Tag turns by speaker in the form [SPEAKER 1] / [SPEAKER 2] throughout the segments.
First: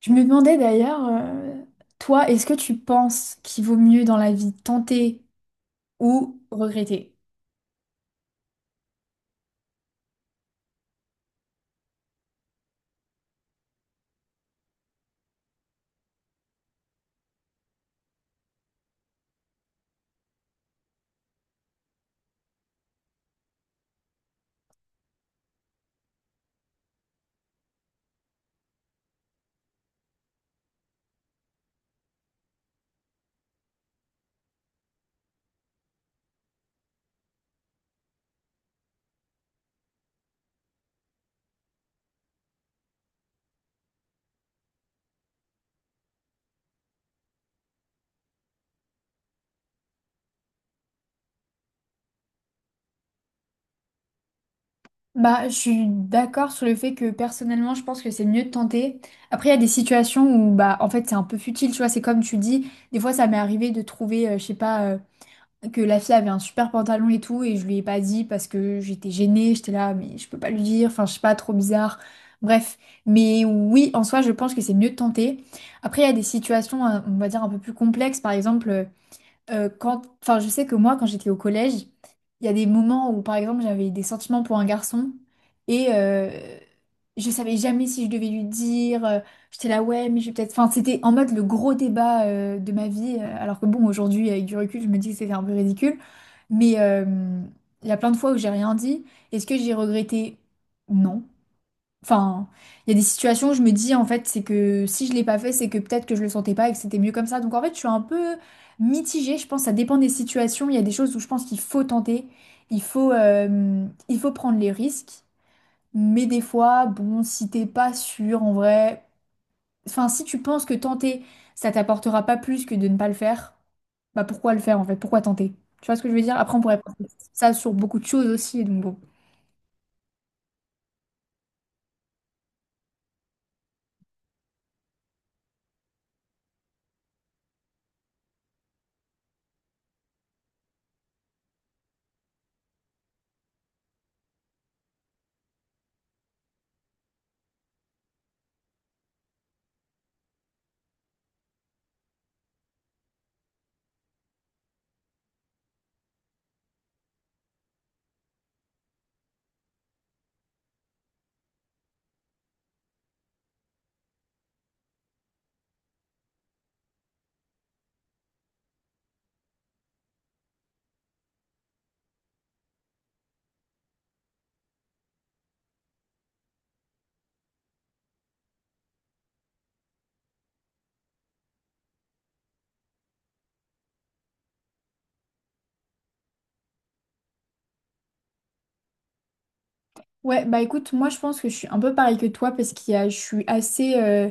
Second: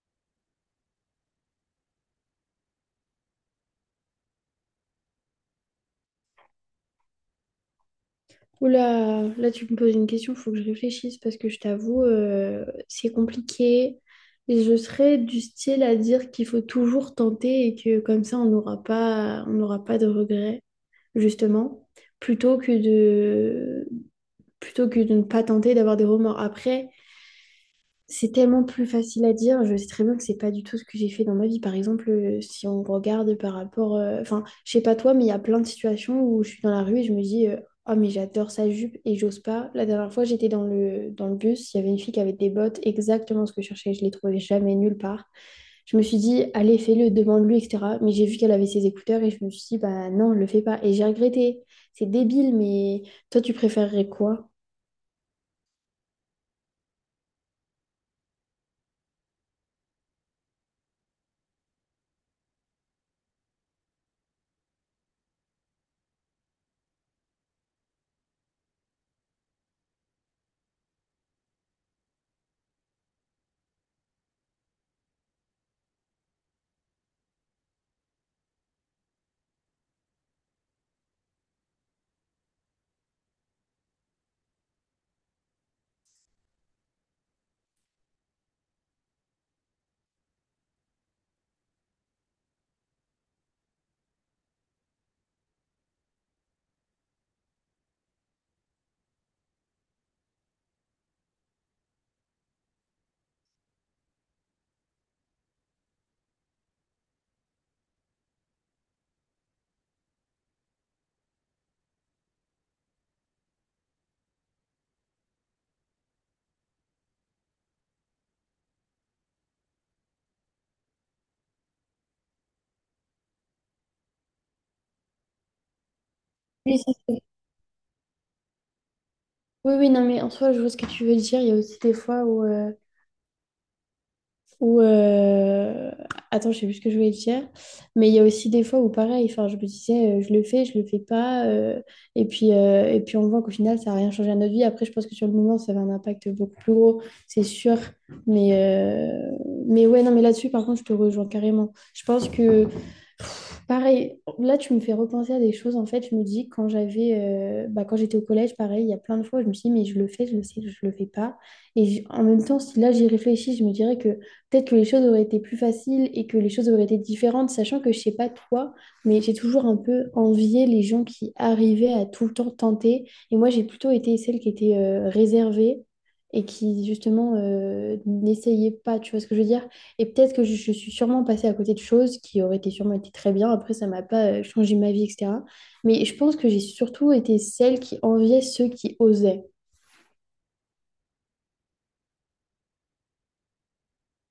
[SPEAKER 1] Je me demandais d'ailleurs, toi, est-ce que tu penses qu'il vaut mieux dans la vie tenter ou regretter?
[SPEAKER 2] Oula, là tu me poses une question, il faut que je réfléchisse parce que je t'avoue, c'est compliqué. Et je serais du style à dire qu'il faut toujours tenter et que comme ça on n'aura pas de regrets, justement, plutôt que de, plutôt que de ne pas tenter d'avoir des remords. Après, c'est tellement plus facile à dire. Je sais très bien que c'est pas du tout ce que j'ai fait dans ma vie. Par exemple, si on regarde par rapport, enfin, je sais pas toi, mais il y a plein de situations où je suis dans la rue et je me dis, oh mais j'adore sa jupe et j'ose pas. La dernière fois, j'étais dans le bus, il y avait une fille qui avait des bottes exactement ce que je cherchais. Je les trouvais jamais nulle part. Je me suis dit, allez, fais-le, demande-lui, etc. Mais j'ai vu qu'elle avait ses écouteurs et je me suis dit, bah non, le fais pas. Et j'ai regretté. C'est débile, mais toi, tu préférerais quoi?
[SPEAKER 1] Bah, je suis d'accord sur le fait que personnellement, je pense que c'est mieux de tenter. Après, il y a des situations où, bah, en fait, c'est un peu futile, tu vois. C'est comme tu dis, des fois, ça m'est arrivé de trouver, je sais pas, que la fille avait un super pantalon et tout, et je lui ai pas dit parce que j'étais gênée, j'étais là, mais je peux pas lui dire, enfin, je sais pas, trop bizarre. Bref, mais oui, en soi, je pense que c'est mieux de tenter. Après, il y a des situations, on va dire, un peu plus complexes, par exemple. Quand, enfin, je sais que moi, quand j'étais au collège, il y a des moments où, par exemple, j'avais des sentiments pour un garçon et je savais jamais si je devais lui dire. J'étais là, ouais, mais je vais peut-être. Enfin, c'était en mode le gros débat de ma vie. Euh, alors que bon, aujourd'hui, avec du recul, je me dis que c'était un peu ridicule. Mais il y a plein de fois où j'ai rien dit. Est-ce que j'ai regretté? Non. Enfin, il y a des situations où je me dis, en fait, c'est que si je l'ai pas fait, c'est que peut-être que je le sentais pas et que c'était mieux comme ça. Donc, en fait, je suis un peu mitigée. Je pense que ça dépend des situations. Il y a des choses où je pense qu'il faut tenter. Il faut prendre les risques. Mais des fois, bon, si t'es pas sûr, en vrai... Enfin, si tu penses que tenter, ça t'apportera pas plus que de ne pas le faire, bah pourquoi le faire, en fait? Pourquoi tenter? Tu vois ce que je veux dire? Après, on
[SPEAKER 2] Oui.
[SPEAKER 1] pourrait penser ça sur beaucoup de choses aussi. Donc, bon.
[SPEAKER 2] Oui, oui, non, mais en soi, je vois ce que tu veux dire. Il y a aussi des fois où attends, je sais plus ce que je voulais dire. Mais il y a aussi des fois où, pareil, enfin, je me disais, je le fais, je le fais pas. Et puis, et puis, on voit qu'au final, ça n'a rien changé à notre vie. Après, je pense que sur le moment, ça avait un impact beaucoup plus gros, c'est sûr. Mais mais ouais, non, mais là-dessus, par contre, je te rejoins carrément. Je pense que. Pareil, là tu me fais repenser à des choses. En fait, je me dis quand quand j'étais au collège, pareil, il y a plein de fois, où je me suis dit, mais je le fais, je le sais, je le fais pas. Et en même temps, si là j'y réfléchis, je me dirais que peut-être que les choses auraient été plus faciles et que les choses auraient été différentes, sachant que je sais pas toi, mais j'ai toujours un peu envié les gens qui arrivaient à tout le temps tenter. Et moi, j'ai plutôt été celle qui était réservée et qui justement n'essayait pas. Tu vois ce que je veux dire? Et peut-être que je suis sûrement passée à côté de choses qui auraient été sûrement été très bien. Après, ça m'a pas changé ma vie, etc. Mais je pense que j'ai surtout été celle qui enviait ceux qui osaient.
[SPEAKER 1] Ouais, bah écoute, moi je pense que je suis un peu pareil que toi parce qu'il y a je suis assez euh,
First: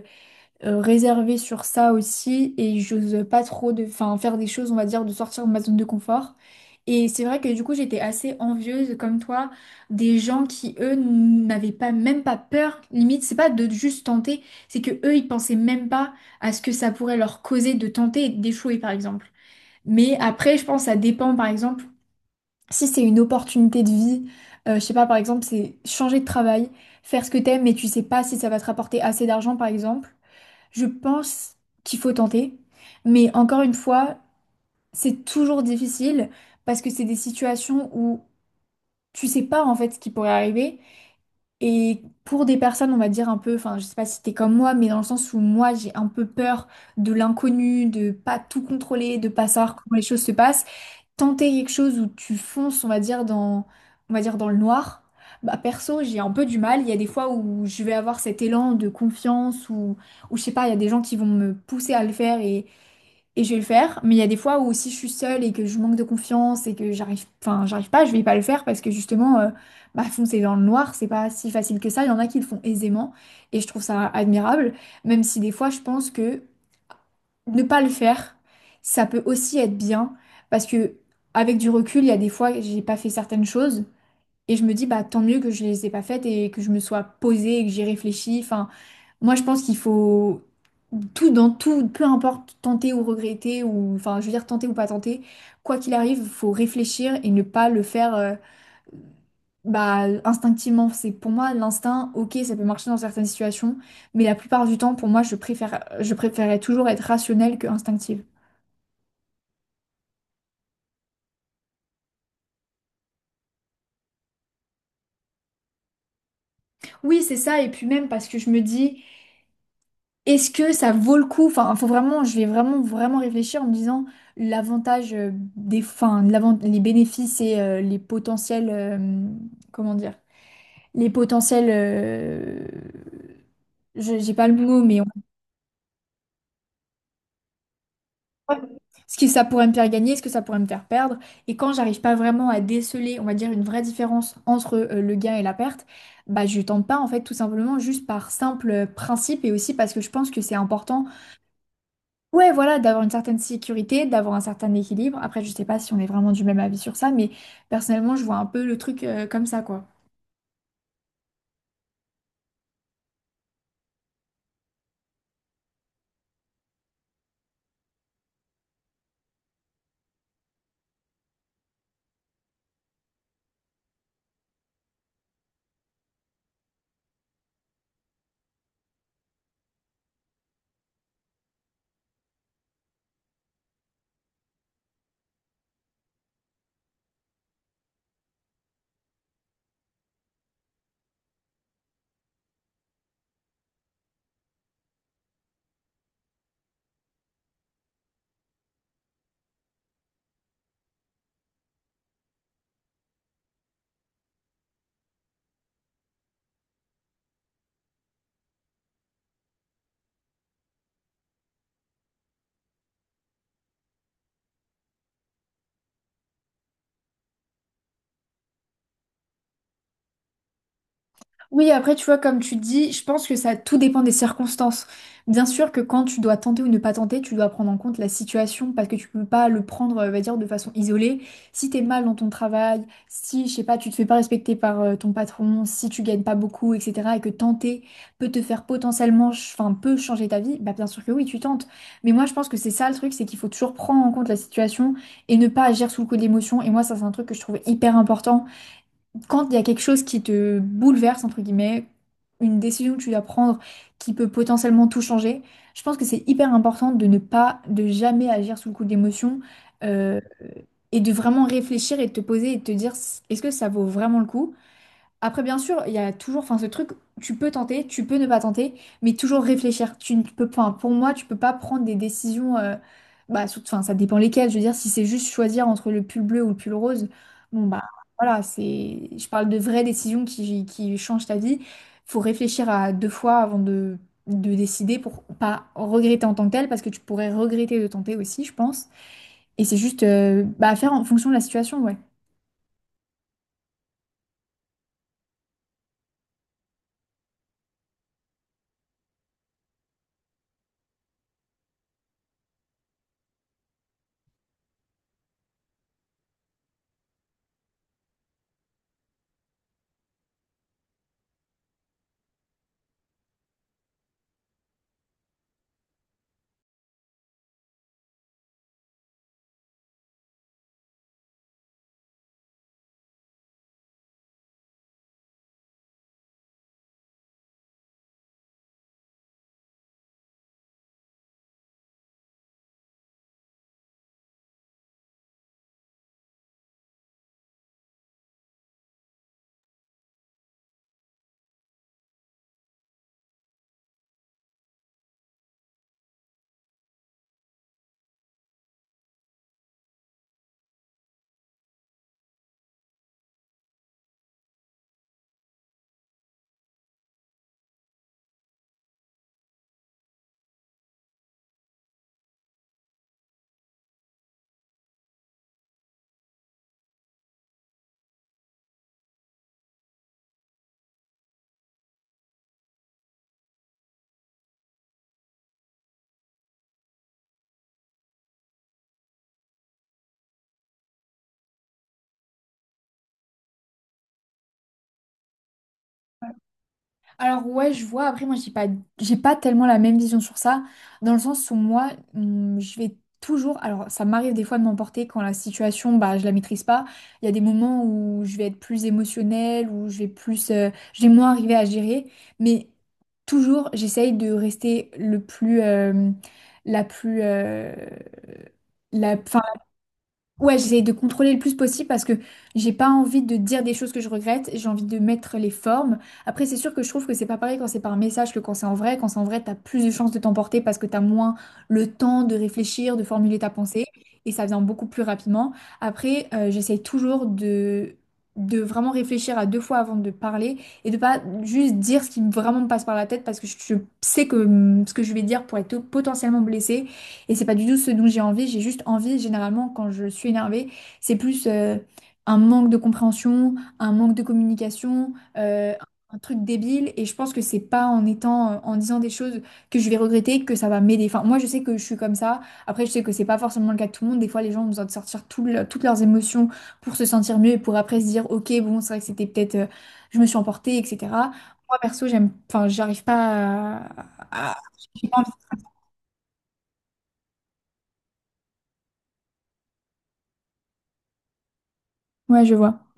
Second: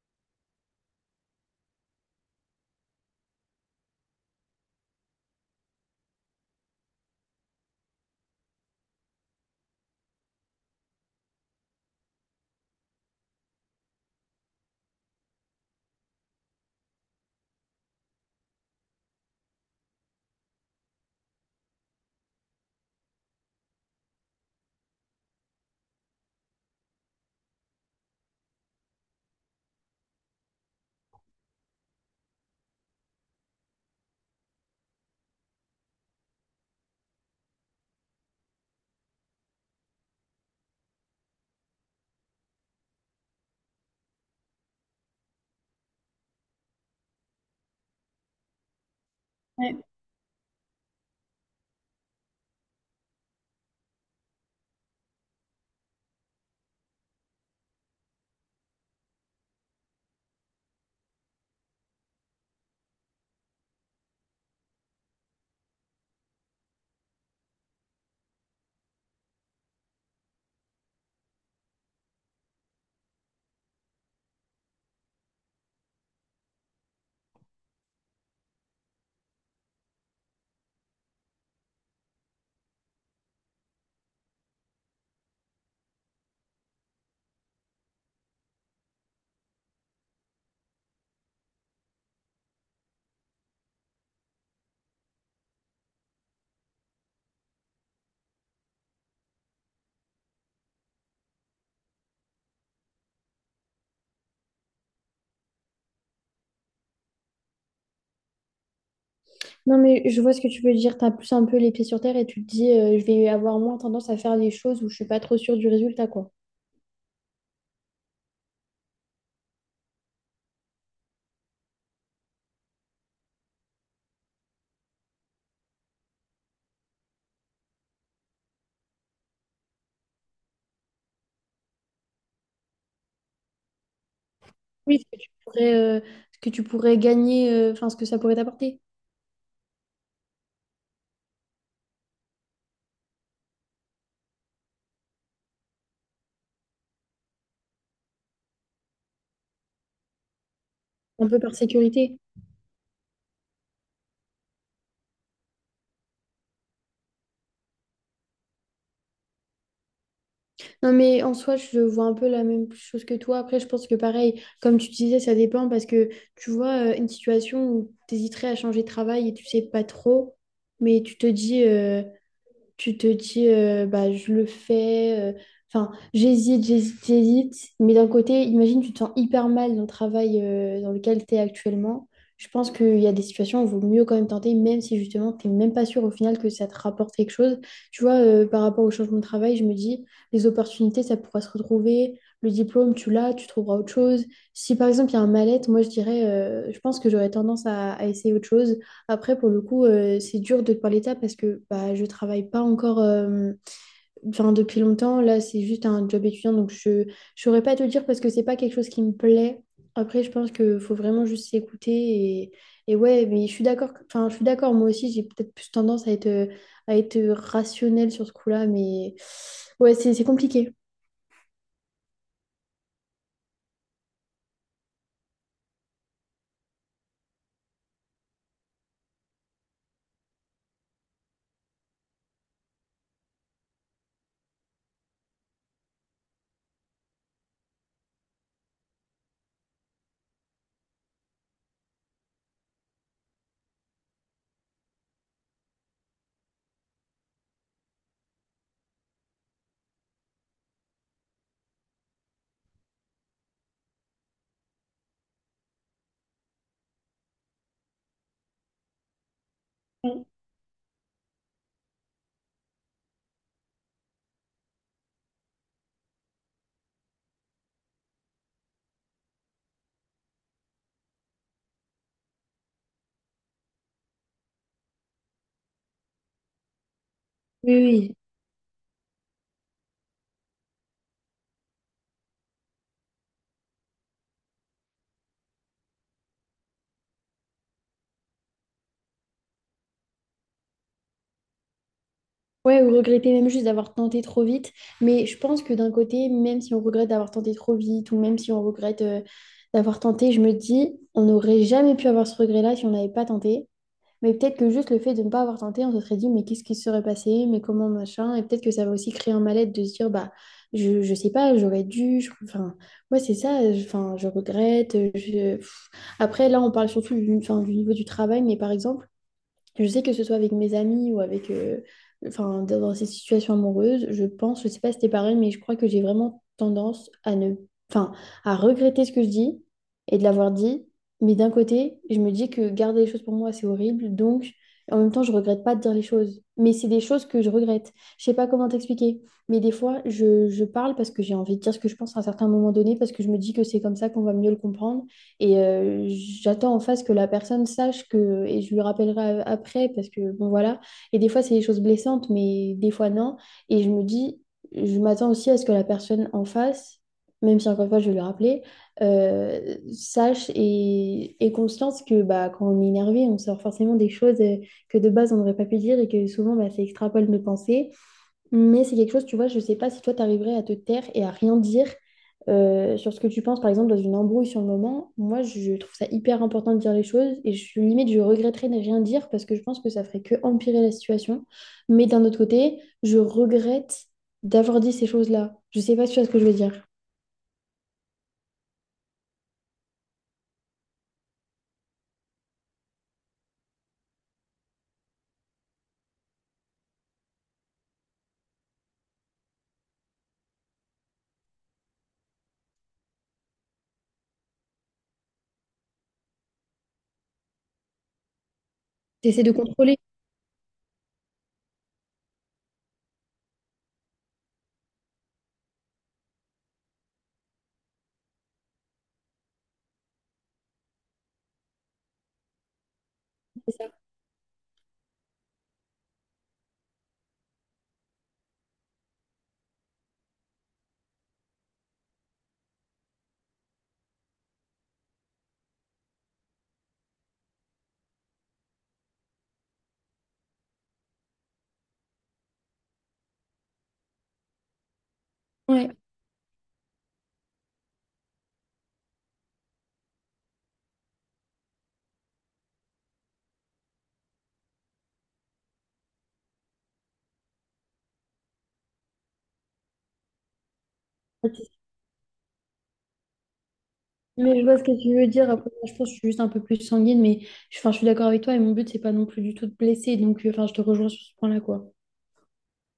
[SPEAKER 1] euh, réservée sur ça aussi et j'ose pas trop de, enfin, faire des choses, on va dire, de sortir de ma zone de confort. Et c'est vrai que du coup j'étais assez envieuse comme toi des gens qui eux n'avaient pas même pas peur, limite c'est pas de juste tenter, c'est que eux ils pensaient même pas à ce que ça pourrait leur causer de tenter et d'échouer par exemple. Mais après je pense que ça dépend par exemple. Si c'est une opportunité de vie, je sais pas, par exemple, c'est changer de travail, faire ce que t'aimes, mais tu sais pas si ça va te rapporter assez d'argent, par exemple, je pense qu'il faut tenter. Mais encore une fois, c'est toujours difficile parce que c'est des situations où tu sais pas en fait ce qui pourrait arriver. Et pour des personnes, on va dire un peu, enfin, je sais pas si t'es comme moi, mais dans le sens où moi, j'ai un peu peur de l'inconnu, de pas tout contrôler, de pas savoir
[SPEAKER 2] Ouais.
[SPEAKER 1] comment les choses se passent, tenter quelque chose où tu fonces, on va dire, dans, on va dire dans le noir, bah perso, j'ai un peu du mal. Il y a des fois où je vais avoir cet élan de confiance ou je sais pas, il y a des gens qui vont me pousser à le faire et je vais le faire. Mais il y a des fois où aussi je suis seule et que je manque de confiance et que j'arrive, enfin, j'arrive pas, je vais pas le faire parce que justement, bah, foncer dans le noir, c'est pas si facile que ça. Il y en a qui le font aisément et je trouve ça admirable, même si des fois je pense que ne pas le faire, ça peut aussi être bien parce que avec du recul, il y a des fois j'ai pas fait certaines choses et je me dis bah tant mieux que je les ai pas faites et que je me sois posée et que j'ai réfléchi. Enfin, moi je pense qu'il faut tout dans tout, peu importe tenter ou regretter ou enfin je veux dire tenter ou pas tenter, quoi qu'il arrive, faut réfléchir et ne pas le faire bah, instinctivement, c'est pour moi l'instinct, ok, ça peut marcher dans certaines situations, mais la plupart du temps, pour moi, je préférais toujours être rationnelle que instinctive.
[SPEAKER 2] Non, mais je vois ce que tu veux dire. Tu as plus un peu les pieds sur terre et tu te dis, je vais avoir moins tendance à faire des choses où je suis pas trop sûre du résultat, quoi.
[SPEAKER 1] Oui, c'est ça. Et puis même parce que je me dis, est-ce que ça vaut le coup? Enfin, faut vraiment, vraiment réfléchir en me disant l'avantage des, enfin, les bénéfices et les potentiels, comment dire, les potentiels, je, j'ai pas le mot,
[SPEAKER 2] Oui,
[SPEAKER 1] mais on...
[SPEAKER 2] ce que ce que tu pourrais gagner, enfin, ce que ça pourrait t'apporter,
[SPEAKER 1] ce que ça pourrait me faire gagner, ce que ça pourrait me faire perdre. Et quand j'arrive pas vraiment à déceler, on va dire, une vraie différence entre le gain et la perte, bah je tente pas en fait tout simplement juste par simple principe et aussi parce que je pense que c'est important.
[SPEAKER 2] un peu par sécurité.
[SPEAKER 1] Ouais, voilà, d'avoir une certaine sécurité, d'avoir un certain équilibre. Après, je sais pas si on est vraiment du même avis sur ça, mais personnellement, je vois un peu le truc comme ça, quoi.
[SPEAKER 2] Non, mais en soi, je vois un peu la même chose que toi. Après, je pense que pareil, comme tu disais, ça dépend parce que tu vois, une situation où tu hésiterais à changer de travail et tu sais pas trop, mais tu te dis, bah, je le fais. Enfin, j'hésite. Mais d'un côté, imagine, tu te sens hyper mal dans le travail dans lequel tu es actuellement. Je pense qu'il y a des situations où il vaut mieux quand même tenter, même si justement, tu n'es même pas sûr au final que ça te rapporte quelque chose. Tu vois, par rapport au changement de travail, je me dis, les opportunités, ça pourra se retrouver. Le diplôme, tu l'as, tu trouveras autre chose. Si par exemple, il y a un mal-être, moi, je dirais, je pense que j'aurais tendance à essayer autre chose après, pour le coup, c'est dur de parler de ça parce que bah, je travaille pas encore enfin, depuis longtemps. Là, c'est juste un job étudiant, donc je ne saurais pas te le dire parce que c'est pas quelque chose qui me plaît. Après, je pense qu'il faut vraiment juste s'écouter. Et, et ouais, mais je suis d'accord. que- Enfin, je suis d'accord. Moi aussi, j'ai peut-être plus tendance à être rationnelle sur ce coup-là, mais ouais, c'est compliqué.
[SPEAKER 1] Oui, après, tu vois, comme tu dis, je pense que ça tout dépend des circonstances. Bien sûr que quand tu dois tenter ou ne pas tenter, tu dois prendre en compte la situation parce que tu peux pas le prendre, on va dire, de façon isolée. Si t'es mal dans ton travail, si, je sais pas, tu te fais pas respecter par ton patron, si tu gagnes pas beaucoup, etc., et que tenter peut te faire potentiellement, enfin, peut changer ta vie, bah bien sûr que oui, tu tentes. Mais moi, je pense que c'est ça le truc, c'est qu'il faut toujours prendre en compte la situation et ne pas agir sous le coup de l'émotion. Et moi, ça, c'est un truc que je trouve hyper important quand il y a quelque chose qui te bouleverse, entre guillemets, une décision que tu dois prendre qui peut potentiellement tout changer, je pense que c'est hyper important de ne pas, de jamais agir sous le coup de l'émotion euh, et de vraiment réfléchir et de te poser et de te dire est-ce que ça vaut vraiment le coup? Après, bien sûr, il y a toujours, enfin, ce truc, tu peux tenter, tu peux ne pas tenter, mais toujours réfléchir. Tu ne peux, pas pour moi, tu peux pas prendre des décisions, bah, surtout, enfin, ça dépend lesquelles. Je veux dire, si c'est juste choisir entre le pull bleu ou le pull rose, bon,
[SPEAKER 2] Oui,
[SPEAKER 1] bah,
[SPEAKER 2] oui.
[SPEAKER 1] voilà, c'est, je parle de vraies décisions qui changent ta vie. Faut réfléchir à deux fois avant de décider pour pas regretter en tant que tel, parce que tu pourrais regretter de tenter aussi, je pense. Et c'est juste, bah, à faire en fonction de la situation, ouais.
[SPEAKER 2] Ouais, ou regretter même juste d'avoir tenté trop vite. Mais je pense que d'un côté, même si on regrette d'avoir tenté trop vite, ou même si on regrette d'avoir tenté, je me dis, on n'aurait jamais pu avoir ce regret-là si on n'avait pas tenté. Mais peut-être que juste le fait de ne pas avoir tenté, on se serait dit, mais qu'est-ce qui se serait passé? Mais comment machin? Et peut-être que ça va aussi créer un mal-être de se dire, bah, je sais pas, j'aurais dû. Enfin, ouais, c'est ça. Enfin, je regrette. Pff. Après, là, on parle surtout du, enfin, du niveau du travail, mais par exemple, je sais que ce soit avec mes amis ou avec, enfin, dans ces situations amoureuses, je pense, je sais pas si c'était pareil, mais je crois que j'ai vraiment tendance à ne, enfin, à regretter ce que je dis et de l'avoir dit. Mais d'un côté, je me dis que garder les choses pour moi, c'est horrible. Donc, en même temps, je regrette pas de dire les choses. Mais c'est des choses que je regrette. Je sais pas comment t'expliquer. Mais des fois, je parle parce que j'ai envie de dire ce que je pense à un certain moment donné, parce que je me dis que c'est comme ça qu'on va mieux le comprendre. Et j'attends en face que la personne sache que, et je lui rappellerai après, parce que, bon, voilà. Et des fois, c'est des choses blessantes, mais des fois, non. Et je me dis, je m'attends aussi à ce que la personne en face, même si encore une fois, je vais lui rappeler, sache et ait conscience que bah, quand on est énervé, on sort forcément des choses que de base, on n'aurait pas pu dire et que souvent, bah, ça extrapole nos pensées. Mais c'est quelque chose, tu vois, je sais pas si toi, tu arriverais à te taire et à rien dire sur ce que tu penses, par exemple, dans une embrouille sur le moment. Moi, je trouve ça hyper important de dire les choses et limite, je regretterais de rien dire parce que je pense que ça ferait que empirer la situation. Mais d'un autre côté, je regrette d'avoir dit ces choses-là. Je sais pas si tu vois ce que je veux dire.
[SPEAKER 1] Alors ouais, je vois. Après, moi, j'ai pas tellement la même vision sur ça, dans le sens où moi, je vais toujours. Alors, ça m'arrive des fois de m'emporter quand la situation, bah, je la maîtrise pas. Il y a des moments où je vais être plus émotionnelle, où je vais plus, je vais moins arriver à gérer. Mais toujours, j'essaye de rester le plus, la plus, la, 'fin,
[SPEAKER 2] T'essaies de contrôler,
[SPEAKER 1] ouais, j'essaye de contrôler le plus possible parce que j'ai pas envie de dire des choses que je regrette, j'ai envie de mettre les formes. Après, c'est sûr que je trouve que c'est pas pareil quand c'est par message que quand c'est en vrai. Quand c'est en vrai, t'as plus de chances de t'emporter parce que t'as moins le temps de réfléchir, de formuler ta
[SPEAKER 2] c'est
[SPEAKER 1] pensée
[SPEAKER 2] ça?
[SPEAKER 1] et ça vient beaucoup plus rapidement. Après, j'essaye toujours de vraiment réfléchir à deux fois avant de parler et de pas juste dire ce qui vraiment me passe par la tête parce que je sais que ce que je vais dire pourrait être potentiellement blessé et c'est pas du tout ce dont j'ai envie, j'ai juste envie, généralement, quand je suis énervée, c'est plus un manque de compréhension, un manque de communication, euh,
[SPEAKER 2] Ouais.
[SPEAKER 1] un truc débile. Et je pense que c'est pas en étant, en disant des choses que je vais regretter que ça va m'aider. Enfin, moi, je sais que je suis comme ça. Après, je sais que c'est pas forcément le cas de tout le monde. Des fois, les gens ont besoin de sortir toutes leurs émotions pour se sentir mieux et pour après se dire, ok, bon, c'est vrai que c'était peut-être, je me suis emportée, etc. Moi, perso, enfin, j'arrive pas à... à-
[SPEAKER 2] Mais je vois ce que
[SPEAKER 1] j'ai
[SPEAKER 2] tu
[SPEAKER 1] pas
[SPEAKER 2] veux
[SPEAKER 1] envie-
[SPEAKER 2] dire. Après, moi, je pense que je suis juste un peu plus sanguine, mais enfin, je suis d'accord avec toi et mon but, c'est pas non plus du tout de blesser. Donc, enfin, je te rejoins sur ce point-là, quoi.
[SPEAKER 1] Ouais, je vois.